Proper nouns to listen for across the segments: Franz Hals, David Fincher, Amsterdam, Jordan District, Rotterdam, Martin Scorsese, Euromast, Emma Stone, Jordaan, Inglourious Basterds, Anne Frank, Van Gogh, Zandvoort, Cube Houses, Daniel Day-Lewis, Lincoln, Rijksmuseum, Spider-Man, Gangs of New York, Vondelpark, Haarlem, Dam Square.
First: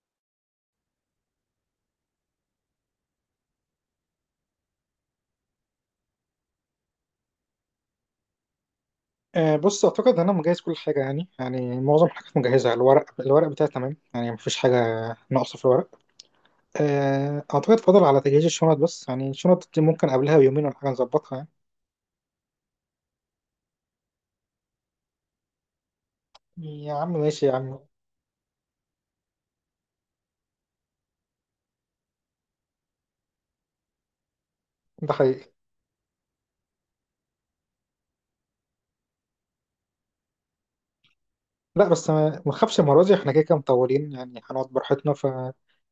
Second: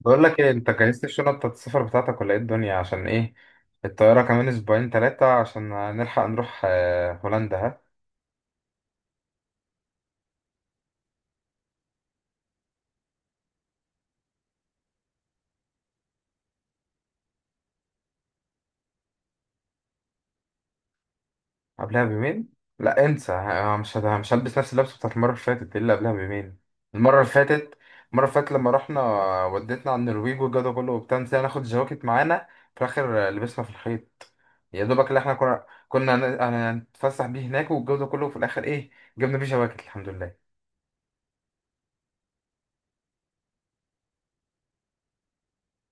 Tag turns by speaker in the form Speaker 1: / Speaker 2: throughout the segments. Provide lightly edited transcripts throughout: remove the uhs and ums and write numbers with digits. Speaker 1: بقول لك ايه؟ انت جهزت الشنط بتاعت السفر بتاعتك ولا ايه الدنيا، عشان ايه الطياره؟ كمان اسبوعين ثلاثه عشان نلحق نروح هولندا. ها
Speaker 2: أه بص اعتقد انا مجهز كل حاجه. يعني معظم الحاجات مجهزه. الورق بتاعي تمام، يعني مفيش حاجه ناقصه في الورق. أه اعتقد فاضل على تجهيز الشنط، بس يعني الشنط دي ممكن قبلها بيومين ولا حاجه نظبطها.
Speaker 1: قبلها بيومين؟ لا انسى، مش هلبس نفس اللبس بتاعت المره اللي فاتت، دي اللي قبلها بيومين.
Speaker 2: يعني يا عم
Speaker 1: المره اللي
Speaker 2: ماشي يا
Speaker 1: فاتت
Speaker 2: عم.
Speaker 1: المره اللي فاتت لما رحنا، وديتنا على النرويج والجو ده كله وبتاع، نسينا ناخد جواكت معانا. في الاخر لبسنا في الخيط يا دوبك،
Speaker 2: ده
Speaker 1: اللي احنا
Speaker 2: حقيقي.
Speaker 1: هنتفسح بيه هناك. والجو ده كله في الاخر ايه؟ جبنا بيه جواكت، الحمد لله.
Speaker 2: لا بس ما تخافش، المره دي احنا كده كده مطولين، يعني هنقعد براحتنا. فاكيد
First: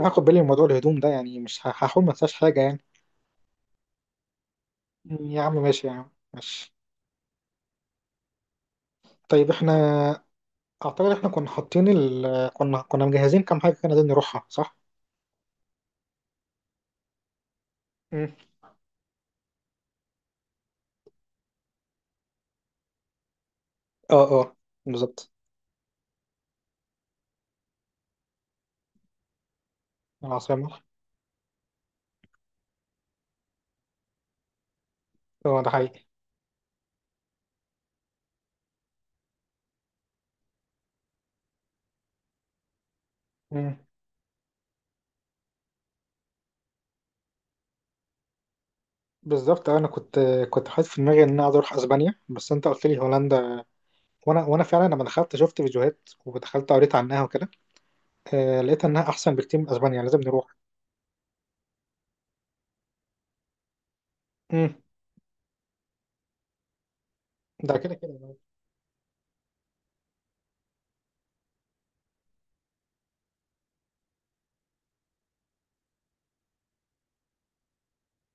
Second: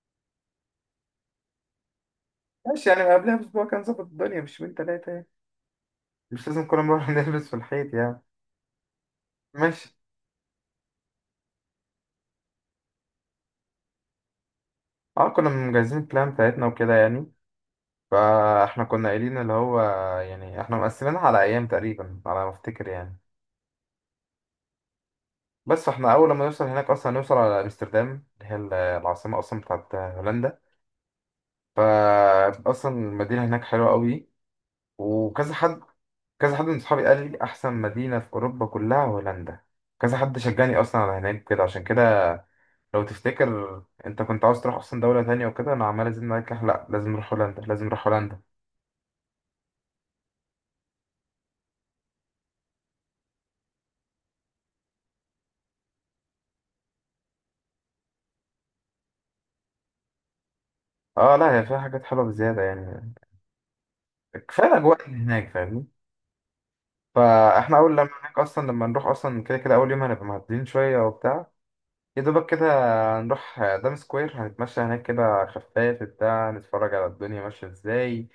Speaker 2: هاخد بالي من موضوع الهدوم ده، يعني مش ه- هحاول ما انساش حاجه يعني.
Speaker 1: ماشي، يعني قبلها باسبوع كان ظبط الدنيا، مش يومين ثلاثه.
Speaker 2: يا عم ماشي يا عم
Speaker 1: مش لازم
Speaker 2: ماشي.
Speaker 1: كل مرة نلبس في الحيط يعني.
Speaker 2: طيب احنا
Speaker 1: ماشي.
Speaker 2: اعتقد احنا كنا حاطين كنا مجهزين كام حاجه كنا عايزين نروحها، صح؟
Speaker 1: اه، كنا مجهزين البلان بتاعتنا وكده يعني،
Speaker 2: مم.
Speaker 1: فاحنا كنا قايلين اللي هو، يعني احنا مقسمينها على ايام تقريبا، على ما افتكر يعني.
Speaker 2: اه، اه، بالظبط.
Speaker 1: بس احنا اول ما نوصل هناك اصلا، هنوصل على امستردام اللي هي العاصمة اصلا بتاعت هولندا.
Speaker 2: العاصمة.
Speaker 1: فا اصلا المدينة هناك حلوة قوي، وكذا
Speaker 2: اه ده
Speaker 1: حد،
Speaker 2: حقيقي.
Speaker 1: كذا حد من صحابي قال لي احسن مدينة في اوروبا كلها هولندا. كذا حد شجعني اصلا على هناك كده، عشان كده لو
Speaker 2: مم.
Speaker 1: تفتكر انت كنت عاوز تروح اصلا دولة تانية وكده، انا عمال ازيد معاك، لا لازم نروح هولندا، لازم نروح هولندا.
Speaker 2: بالظبط انا كنت، كنت حاطط في دماغي ان انا عايز اروح اسبانيا، بس انت قلت لي هولندا. وانا فعلا لما دخلت شفت فيديوهات ودخلت قريت عنها وكده. آه، لقيت انها احسن بكتير من اسبانيا، لازم نروح.
Speaker 1: اه لا، هي فيها حاجات حلوة بزيادة يعني. كفاية
Speaker 2: مم.
Speaker 1: الاجواء اللي هناك فاهمني.
Speaker 2: ده
Speaker 1: فاحنا اول
Speaker 2: كده
Speaker 1: لما
Speaker 2: كده.
Speaker 1: هناك اصلا، لما نروح اصلا كده كده اول يوم، هنبقى معدلين شوية وبتاع، يا دوبك كده. هنروح دام سكوير، هنتمشى هناك كده خفاف بتاع، نتفرج على الدنيا ماشية ازاي،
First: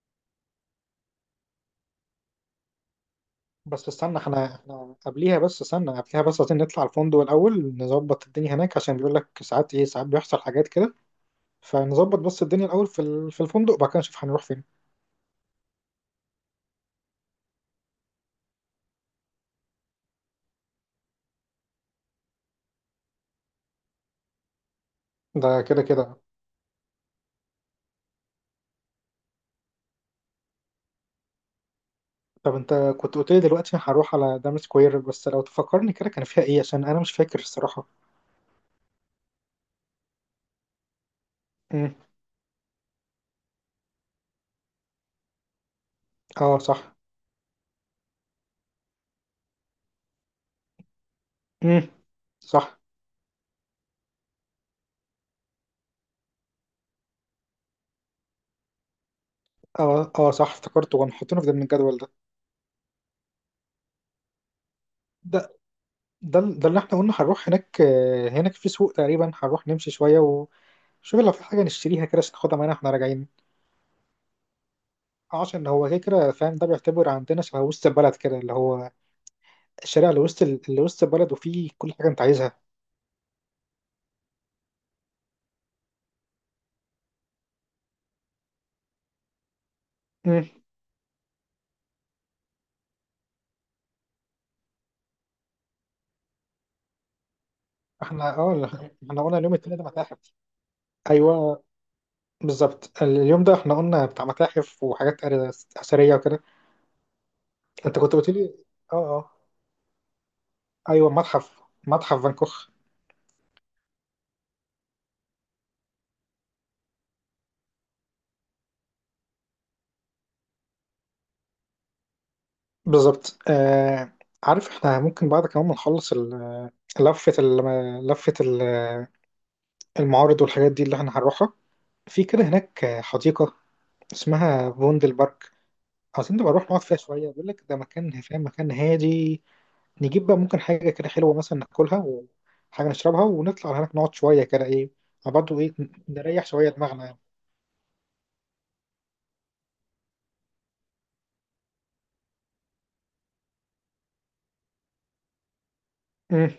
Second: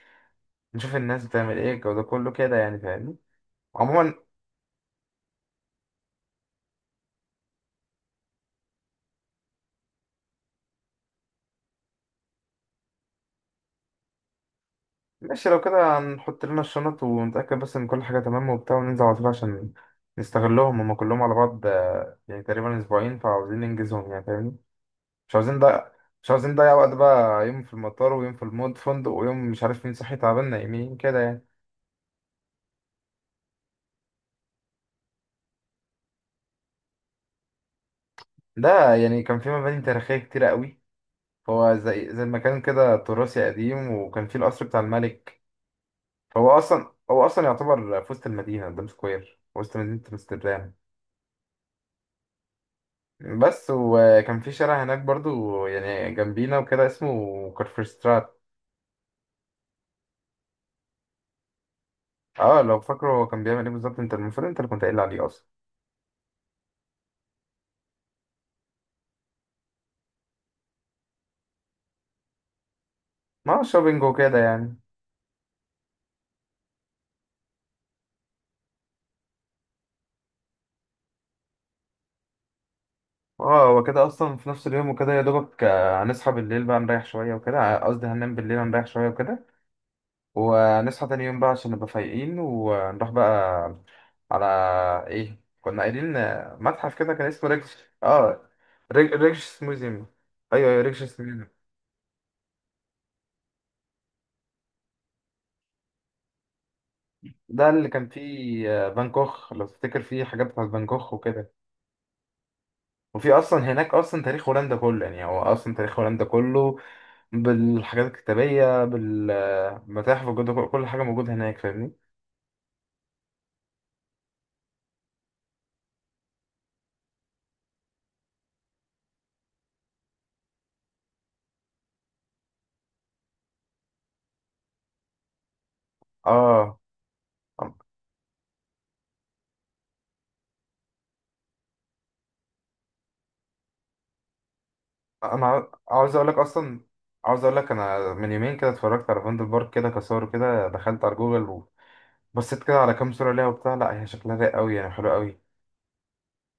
Speaker 1: نشوف الناس بتعمل ايه، الجو ده كله كده يعني فاهمني.
Speaker 2: بس
Speaker 1: عموما،
Speaker 2: استنى، احنا قبليها، بس استنى قبليها بس عايزين نطلع الفندق الاول، نظبط الدنيا هناك، عشان بيقول لك ساعات ايه، ساعات بيحصل حاجات كده. فنظبط بس الدنيا الاول في الفندق، وبعد كده نشوف هنروح فين.
Speaker 1: ماشي لو كده هنحط لنا الشنط ونتأكد بس إن كل حاجة تمام وبتاع، وننزل على طول. عشان نستغلهم هما كلهم على بعض، يعني تقريبا أسبوعين، فعاوزين ننجزهم يعني فاهمني. مش عاوزين
Speaker 2: ده كده
Speaker 1: ده
Speaker 2: كده.
Speaker 1: مش عاوزين نضيع وقت بقى، يوم في المطار ويوم في المود فندق، ويوم مش عارف مين صحي تعبان نايمين كده يعني.
Speaker 2: طب انت كنت قلت لي دلوقتي هروح على دام سكوير، بس لو تفكرني كده كان فيها ايه، عشان انا مش فاكر الصراحة.
Speaker 1: ده يعني كان في مباني تاريخية كتيرة قوي. هو
Speaker 2: امم.
Speaker 1: زي المكان كده تراثي قديم، وكان فيه القصر بتاع الملك. فهو
Speaker 2: اه
Speaker 1: أصلا
Speaker 2: صح.
Speaker 1: هو أصلا يعتبر في وسط المدينة، قدام سكوير وسط مدينة أمستردام.
Speaker 2: امم. صح.
Speaker 1: بس وكان في شارع هناك برضو يعني جنبينا وكده، اسمه كارفرستراد.
Speaker 2: اه اه صح، افتكرته كانوا حاطينه في ضمن الجدول ده.
Speaker 1: اه لو فاكره هو كان بيعمل ايه بالظبط، انت المفروض انت اللي كنت قايل عليه اصلا.
Speaker 2: ده، ده اللي احنا قلنا هنروح هناك. هناك في سوق، تقريبا هنروح نمشي شوية وشوف لو في حاجة نشتريها كده، عشان ناخدها معانا واحنا راجعين.
Speaker 1: ما هو شوبينج وكده يعني.
Speaker 2: اه عشان هو كده كده فاهم، ده بيعتبر عندنا شبه وسط البلد كده، اللي هو الشارع اللي وسط اللي وسط البلد، وفيه كل حاجة انت عايزها.
Speaker 1: اه هو كده اصلا في نفس اليوم وكده يا دوبك، هنصحى بالليل بقى نريح شويه وكده، قصدي هننام بالليل، هنريح شويه وكده،
Speaker 2: امم.
Speaker 1: ونصحى تاني يوم بقى عشان نبقى فايقين، ونروح بقى على، ايه كنا قايلين، متحف كده كان اسمه ريكش.
Speaker 2: احنا
Speaker 1: اه،
Speaker 2: اه احنا قلنا اليوم
Speaker 1: ريكش
Speaker 2: التاني ده
Speaker 1: ميوزيوم.
Speaker 2: متاحف.
Speaker 1: ايوه ايوه ريكش.
Speaker 2: ايوه بالظبط اليوم ده احنا قلنا بتاع متاحف وحاجات اثريه وكده.
Speaker 1: ده اللي
Speaker 2: انت
Speaker 1: كان
Speaker 2: كنت قلت لي،
Speaker 1: فيه
Speaker 2: اه
Speaker 1: فان
Speaker 2: اه
Speaker 1: كوخ، لو تفتكر فيه حاجات بتاعت فان
Speaker 2: ايوه،
Speaker 1: كوخ وكده.
Speaker 2: متحف فانكوخ.
Speaker 1: وفي اصلا هناك اصلا تاريخ هولندا كله يعني، هو اصلا تاريخ هولندا كله بالحاجات الكتابية بالمتاحف موجودة، كل حاجة موجودة هناك فاهمني.
Speaker 2: بالظبط آه. عارف احنا ممكن بعد كمان ما نخلص لفه المعارض والحاجات دي اللي احنا هنروحها، في كده هناك حديقه اسمها فوندل بارك. عايزين نبقى نروح
Speaker 1: اه
Speaker 2: نقعد فيها شويه، بيقول لك ده مكان فاهم، مكان هادي. نجيب بقى ممكن حاجة كده حلوة مثلا ناكلها وحاجة نشربها، ونطلع على هناك نقعد شوية كده، إيه. أنا
Speaker 1: انا
Speaker 2: برضه إيه،
Speaker 1: عاوز اقول لك
Speaker 2: نريح شوية
Speaker 1: اصلا،
Speaker 2: دماغنا يعني.
Speaker 1: عاوز اقول لك، انا من يومين كده اتفرجت على فاندر بارك كده كصور، كده دخلت على جوجل وبصيت كده على كام صورة ليها وبتاع، لا هي شكلها رايق قوي يعني، حلو قوي.
Speaker 2: مم.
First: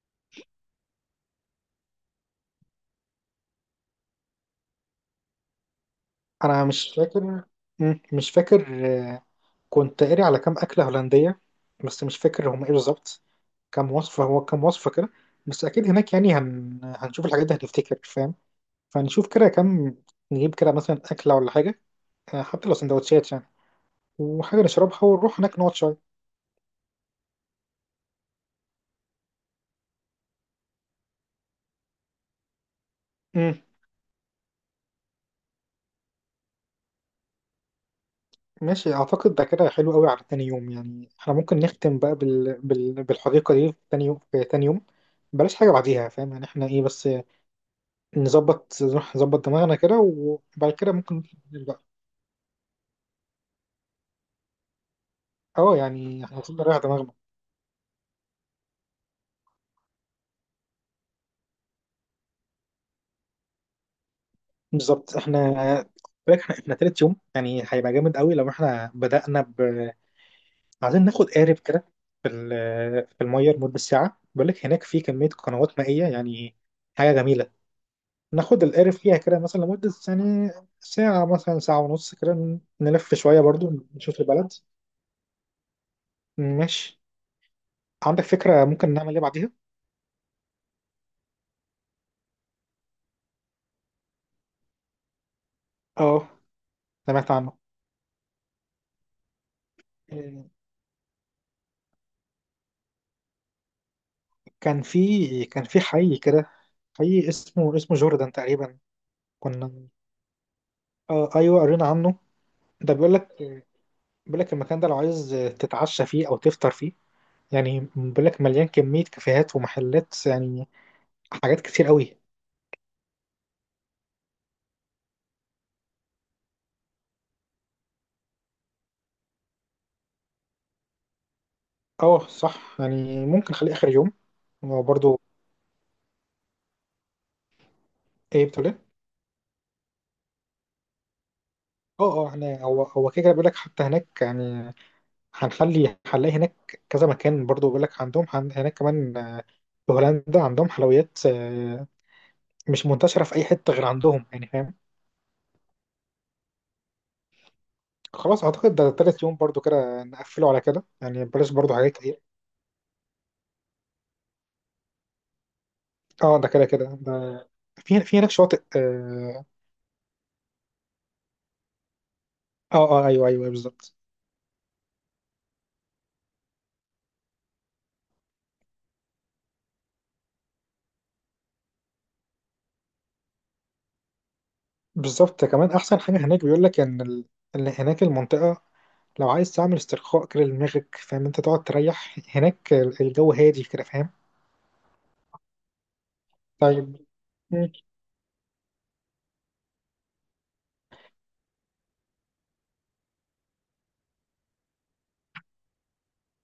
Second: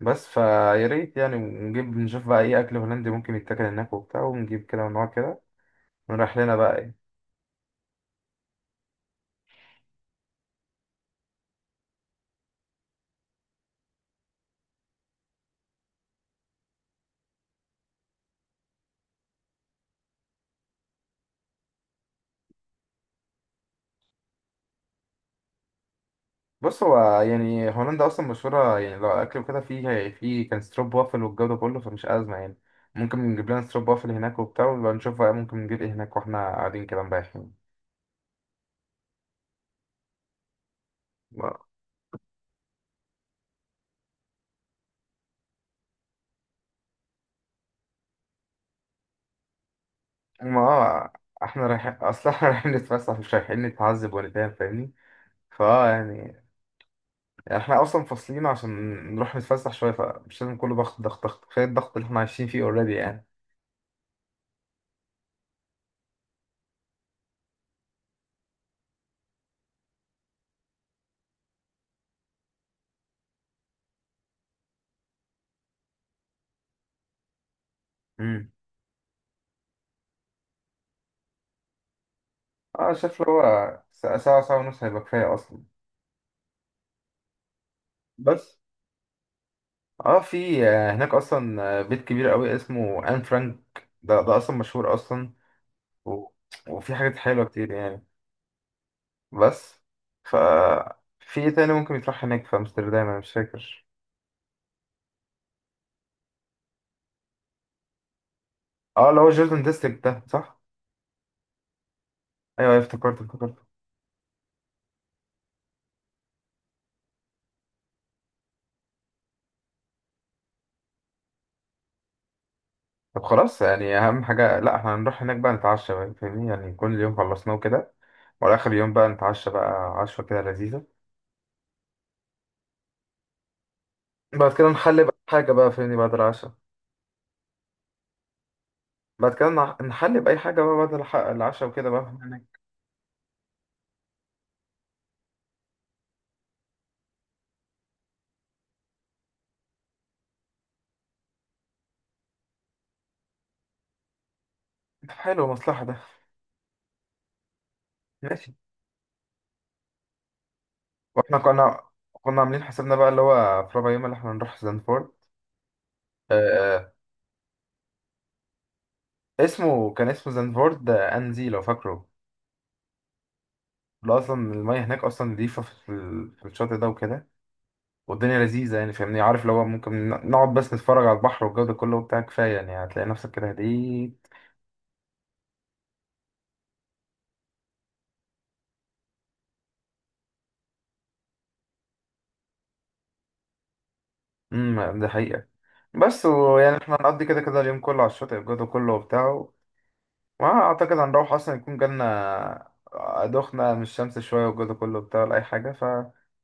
Speaker 1: بس فيا ريت يعني، ونجيب نشوف بقى ايه اكل هولندي ممكن يتاكل هناك وبتاع، ونجيب كده ونقعد كده ونروح لنا
Speaker 2: أنا
Speaker 1: بقى،
Speaker 2: مش
Speaker 1: ايه؟
Speaker 2: فاكر. مش فاكر. آه، كنت قاري على كام أكلة هولندية، بس مش فاكر هم إيه بالظبط. كام وصفة، هو كام وصفة كده. بس أكيد هناك يعني هنشوف الحاجات دي هنفتكر فاهم. فنشوف كده كام، نجيب كده مثلا أكلة ولا حاجة، آه، حتى لو سندوتشات يعني، وحاجة نشربها ونروح هناك نقعد شوية.
Speaker 1: بص، هو يعني هولندا اصلا مشهوره يعني لو اكل وكده، في كان ستروب وافل والجو ده كله، فمش ازمه يعني. ممكن نجيب لنا ستروب وافل هناك وبتاع، ونبقى نشوف بقى ممكن نجيب ايه هناك واحنا قاعدين كده مريحين.
Speaker 2: ماشي اعتقد ده كده حلو قوي على تاني يوم، يعني احنا ممكن
Speaker 1: ما
Speaker 2: نختم بقى بالحديقه دي في تاني يوم، بلاش حاجه بعديها فاهم يعني. احنا ايه بس نظبط، نروح نظبط دماغنا كده،
Speaker 1: ما-
Speaker 2: وبعد كده
Speaker 1: اه
Speaker 2: ممكن
Speaker 1: احنا
Speaker 2: نبقى.
Speaker 1: رايحين اصلا احنا رايحين نتفسح، مش رايحين نتعذب ولا نتهان فاهمني.
Speaker 2: اه
Speaker 1: فاه
Speaker 2: يعني احنا
Speaker 1: يعني،
Speaker 2: المفروض نريح دماغنا.
Speaker 1: احنا اصلا فاصلين عشان نروح نتفسح شويه، فمش لازم كله ضغط ضغط ضغط. كفايه الضغط اللي احنا عايشين فيه اوريدي يعني.
Speaker 2: بالظبط احنا، بالك احنا تالت يوم يعني هيبقى جامد قوي، لو احنا بدأنا ب عايزين ناخد قارب كده في في الميه لمده ساعه. بقول لك هناك في كميه قنوات مائيه يعني، حاجه جميله.
Speaker 1: امم.
Speaker 2: ناخد القارب فيها كده مثلا لمدة يعني ساعة، مثلا ساعة ونص كده،
Speaker 1: اه
Speaker 2: نلف
Speaker 1: شايف اللي
Speaker 2: شوية
Speaker 1: هو،
Speaker 2: برضو،
Speaker 1: ساعه
Speaker 2: نشوف
Speaker 1: ساعه
Speaker 2: البلد.
Speaker 1: ساعة ونص هيبقى كفايه اصلا.
Speaker 2: ماشي. عندك
Speaker 1: بس
Speaker 2: فكرة ممكن نعمل ايه بعديها؟
Speaker 1: اه، في هناك اصلا، بيت كبير قوي اسمه ان فرانك. ده اصلا مشهور اصلا، و،
Speaker 2: اه.
Speaker 1: وفي حاجات
Speaker 2: سمعت
Speaker 1: حلوه
Speaker 2: عنه.
Speaker 1: كتير يعني. بس ف
Speaker 2: إيه،
Speaker 1: في ايه تاني ممكن يتروح هناك في امستردام، انا مش فاكر.
Speaker 2: كان في حي كده، حي اسمه اسمه جوردن تقريبا.
Speaker 1: اه اللي هو جوردن
Speaker 2: كنا
Speaker 1: ديستريكت ده، صح؟
Speaker 2: آه ايوه قرينا عنه.
Speaker 1: ايوه أيوة،
Speaker 2: ده بيقول
Speaker 1: افتكرت
Speaker 2: لك،
Speaker 1: افتكرت.
Speaker 2: بيقول لك المكان ده لو عايز تتعشى فيه او تفطر فيه، يعني بيقول لك مليان كمية كافيهات ومحلات يعني، حاجات كتير قوي.
Speaker 1: طب خلاص، يعني اهم حاجه لا، احنا هنروح هناك بقى نتعشى بقى فاهمني، يعني كل يوم خلصناه كده، وعلى اخر يوم بقى نتعشى بقى، عشوه كده لذيذه.
Speaker 2: اه صح، يعني ممكن نخليه اخر يوم.
Speaker 1: بعد كده نحلي بقى
Speaker 2: وبرضه
Speaker 1: حاجه بقى فاهمني، بعد العشاء.
Speaker 2: ايه، بتقول إيه؟
Speaker 1: بعد كده نحلي بأي حاجة بقى، بعد العشاء وكده بقى.
Speaker 2: اه اه احنا هو كده كده بيقول لك حتى هناك يعني، هنخلي هنلاقي هناك كذا مكان برضو، بيقول لك عندهم هناك كمان آه، في هولندا عندهم حلويات، آه، مش منتشرة في أي حتة غير عندهم يعني فاهم.
Speaker 1: حلو مصلحة ده.
Speaker 2: خلاص
Speaker 1: ماشي.
Speaker 2: أعتقد ده تالت يوم برضو كده نقفله على كده يعني،
Speaker 1: واحنا
Speaker 2: بلاش برضو
Speaker 1: كنا
Speaker 2: حاجات كتير.
Speaker 1: كنا عاملين حسابنا بقى اللي هو في ربع يوم اللي احنا هنروح زنفورد.
Speaker 2: اه ده كده
Speaker 1: آه،
Speaker 2: كده ده، في هناك شواطئ اه.
Speaker 1: اسمه كان اسمه زنفورد أنزي لو فاكره.
Speaker 2: اه آه، ايوه ايوه أيوه، بالظبط.
Speaker 1: اللي اصلا المية هناك اصلا نضيفة، في الشاطئ ده وكده، والدنيا لذيذة يعني فاهمني. عارف اللي هو ممكن نقعد بس نتفرج على البحر والجو ده كله وبتاع، كفاية يعني هتلاقي نفسك كده هديت.
Speaker 2: بالظبط كمان أحسن حاجة هناك، بيقول لك إن إن هناك المنطقة لو عايز تعمل استرخاء كده لدماغك فاهم، انت تقعد تريح هناك، الجو هادي كده فاهم.
Speaker 1: امم، ده حقيقة. بس ويعني احنا
Speaker 2: طيب.
Speaker 1: هنقضي كده كده
Speaker 2: مم.
Speaker 1: اليوم كله على الشاطئ، الجو ده كله وبتاع. ما اعتقد هنروح اصلا يكون جالنا دخنة من الشمس شوية والجو ده كله بتاع ولا اي حاجة.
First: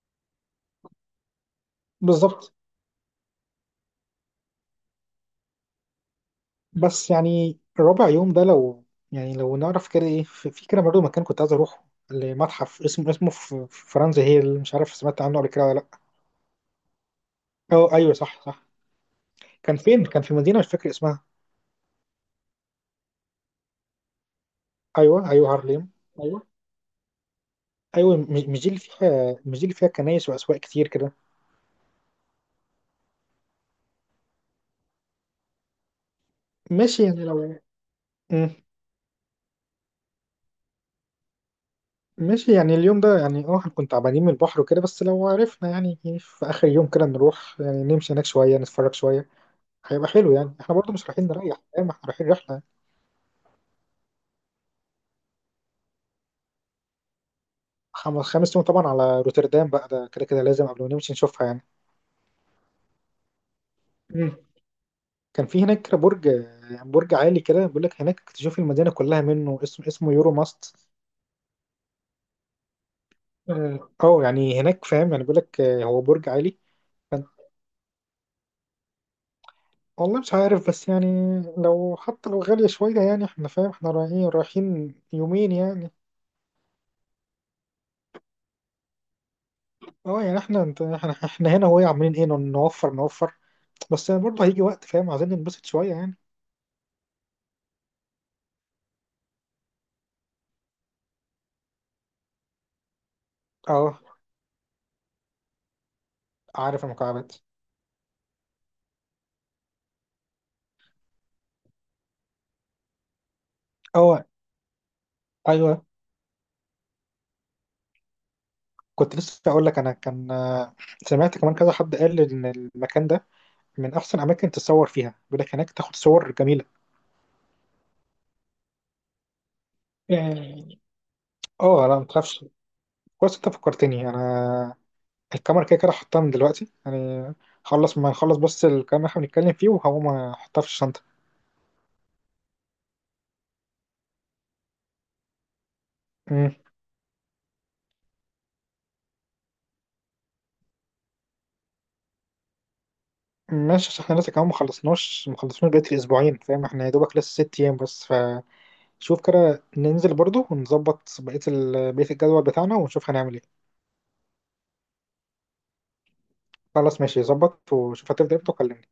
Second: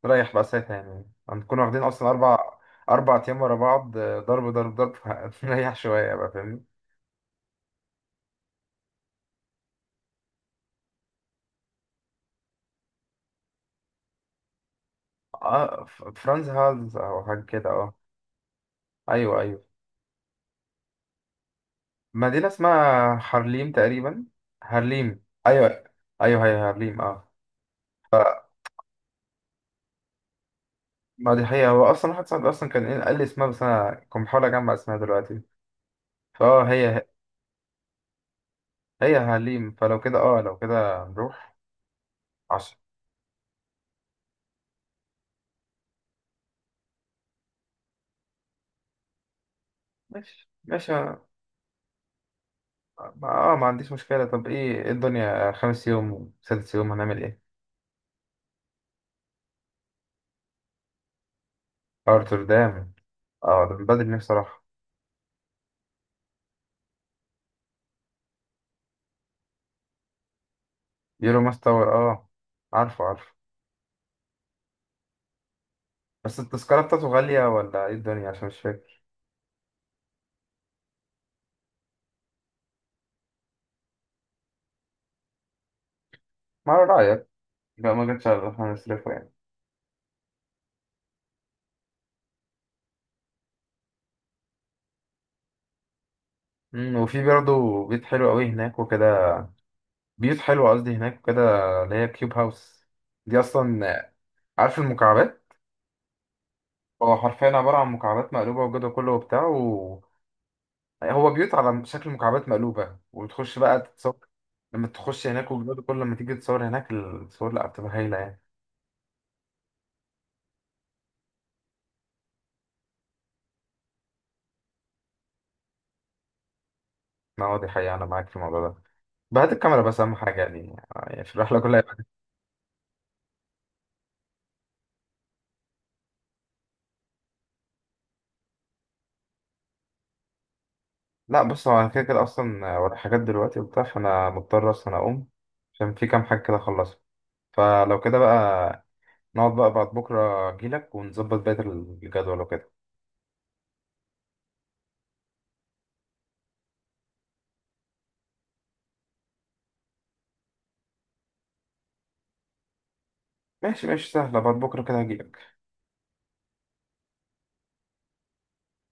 Speaker 1: فنريح بقى ساعتها، يعني هنكون واخدين اصلا
Speaker 2: بالظبط.
Speaker 1: اربع ايام ورا بعض، ضرب ضرب ضرب فنريح شوية بقى فاهمني.
Speaker 2: بس يعني ربع يوم ده لو، يعني لو نعرف كده ايه، في كده برضه مكان كنت عايز اروحه، لمتحف اسمه، اسمه في فرنسا هي، اللي مش عارف سمعت عنه قبل كده ولا
Speaker 1: اه،
Speaker 2: لا.
Speaker 1: فرانز هالز او حاجة كده.
Speaker 2: اه
Speaker 1: اه
Speaker 2: ايوه صح صح.
Speaker 1: ايوه ايوه.
Speaker 2: كان في مدينه مش فاكر اسمها.
Speaker 1: مدينة اسمها هارليم تقريبا. هارليم،
Speaker 2: ايوه ايوه
Speaker 1: ايوه
Speaker 2: هارليم.
Speaker 1: ايوه،
Speaker 2: ايوه.
Speaker 1: هي هارليم، اه.
Speaker 2: ايوه مش دي اللي فيها، كنايس واسواق كتير كده.
Speaker 1: ما دي حقيقة، هو اصلا واحد صاحبي اصلا كان إيه قال لي اسمها، بس انا كنت بحاول اجمع اسمها دلوقتي، فاه
Speaker 2: ماشي
Speaker 1: هي،
Speaker 2: يعني لو. مم.
Speaker 1: هي يا حليم. فلو كده اه، لو كده نروح.
Speaker 2: ماشي يعني
Speaker 1: عشرة.
Speaker 2: اليوم ده يعني اه هنكون تعبانين من البحر وكده، بس لو عرفنا يعني إيه، في اخر يوم كده نروح يعني نمشي هناك شويه نتفرج شويه. هيبقى حلو
Speaker 1: ماشي
Speaker 2: يعني، احنا برضو
Speaker 1: ماشي
Speaker 2: مش
Speaker 1: اه،
Speaker 2: رايحين نريح فاهم، احنا رايحين رحله.
Speaker 1: ما ما عنديش مشكلة. طب ايه، إيه الدنيا خامس يوم وسادس يوم هنعمل ايه؟
Speaker 2: خمس يوم طبعا على روتردام بقى، ده كده كده لازم قبل ما نمشي نشوفها يعني.
Speaker 1: ارتردام، اه ده من بدري نفسي
Speaker 2: مم.
Speaker 1: صراحة.
Speaker 2: كان في هناك برج، برج عالي كده، بيقول لك هناك تشوف المدينه كلها منه، اسمه اسمه يورو ماست.
Speaker 1: يورو ماس تاور، اه عارفه عارفه.
Speaker 2: اه أو يعني هناك فاهم، يعني بيقول لك هو برج
Speaker 1: بس
Speaker 2: عالي.
Speaker 1: التذكرة بتاعته
Speaker 2: فأنت-
Speaker 1: غالية ولا ايه الدنيا، عشان مش فاكر.
Speaker 2: والله مش عارف، بس يعني لو حتى لو غاليه شويه يعني احنا فاهم، احنا رايحين، يومين يعني.
Speaker 1: ما على رأيك، لا ما جاتش على احنا نصرفه يعني.
Speaker 2: اه يعني احنا انت احنا, احنا هنا وهي عاملين ايه، نوفر، بس يعني برضه هيجي وقت فاهم عايزين ننبسط شويه يعني.
Speaker 1: أمم، وفي برضه بيت حلو قوي هناك وكده، بيوت حلوة قصدي هناك وكده، اللي هي كيوب هاوس. دي
Speaker 2: اه
Speaker 1: اصلا، عارف المكعبات،
Speaker 2: عارف
Speaker 1: هو
Speaker 2: المكعبات.
Speaker 1: حرفيا عبارة عن مكعبات مقلوبة والجدول كله وبتاع، و، هو بيوت على شكل مكعبات مقلوبة، وتخش بقى
Speaker 2: اه
Speaker 1: تتصور. لما تخش هناك والجدول
Speaker 2: ايوه.
Speaker 1: كله، لما تيجي تتصور هناك الصور، لا بتبقى هايلة يعني.
Speaker 2: كنت لسه اقول لك، انا كان آه، سمعت كمان كذا حد قال ان المكان ده من احسن اماكن تتصور فيها، بيقول لك هناك تاخد صور جميله.
Speaker 1: ما هو دي حقيقة، أنا معاك في الموضوع ده. بهات الكاميرا بس، أهم حاجة
Speaker 2: اه
Speaker 1: يعني، يعني في الرحلة كلها.
Speaker 2: آه، لا ما تخافش، كويس انت فكرتني، انا الكاميرا كده كده حطها من دلوقتي يعني، خلص ما نخلص بس الكلام اللي احنا بنتكلم فيه وهقوم احطها في الشنطه.
Speaker 1: لا بص، هو أنا كده كده أصلا ورايا حاجات دلوقتي وبتاع، فأنا مضطر أصلا أقوم، عشان في كام حاجة
Speaker 2: مم.
Speaker 1: كده أخلصها. فلو كده بقى، نقعد بقى بعد بكرة أجيلك ونظبط بقية الجدول وكده.
Speaker 2: ماشي، عشان احنا لسه كمان ما خلصناش بقيت الاسبوعين فاهم، احنا يا دوبك لسه 6 ايام بس، فشوف كده ننزل برضو ونظبط بقيه بقيه الجدول بتاعنا ونشوف هنعمل ايه.
Speaker 1: ماشي ماشي، سهلة، بعد بكرة كده هجيلك.
Speaker 2: خلاص ماشي ظبط وشوف هتفضل امتى وكلمني.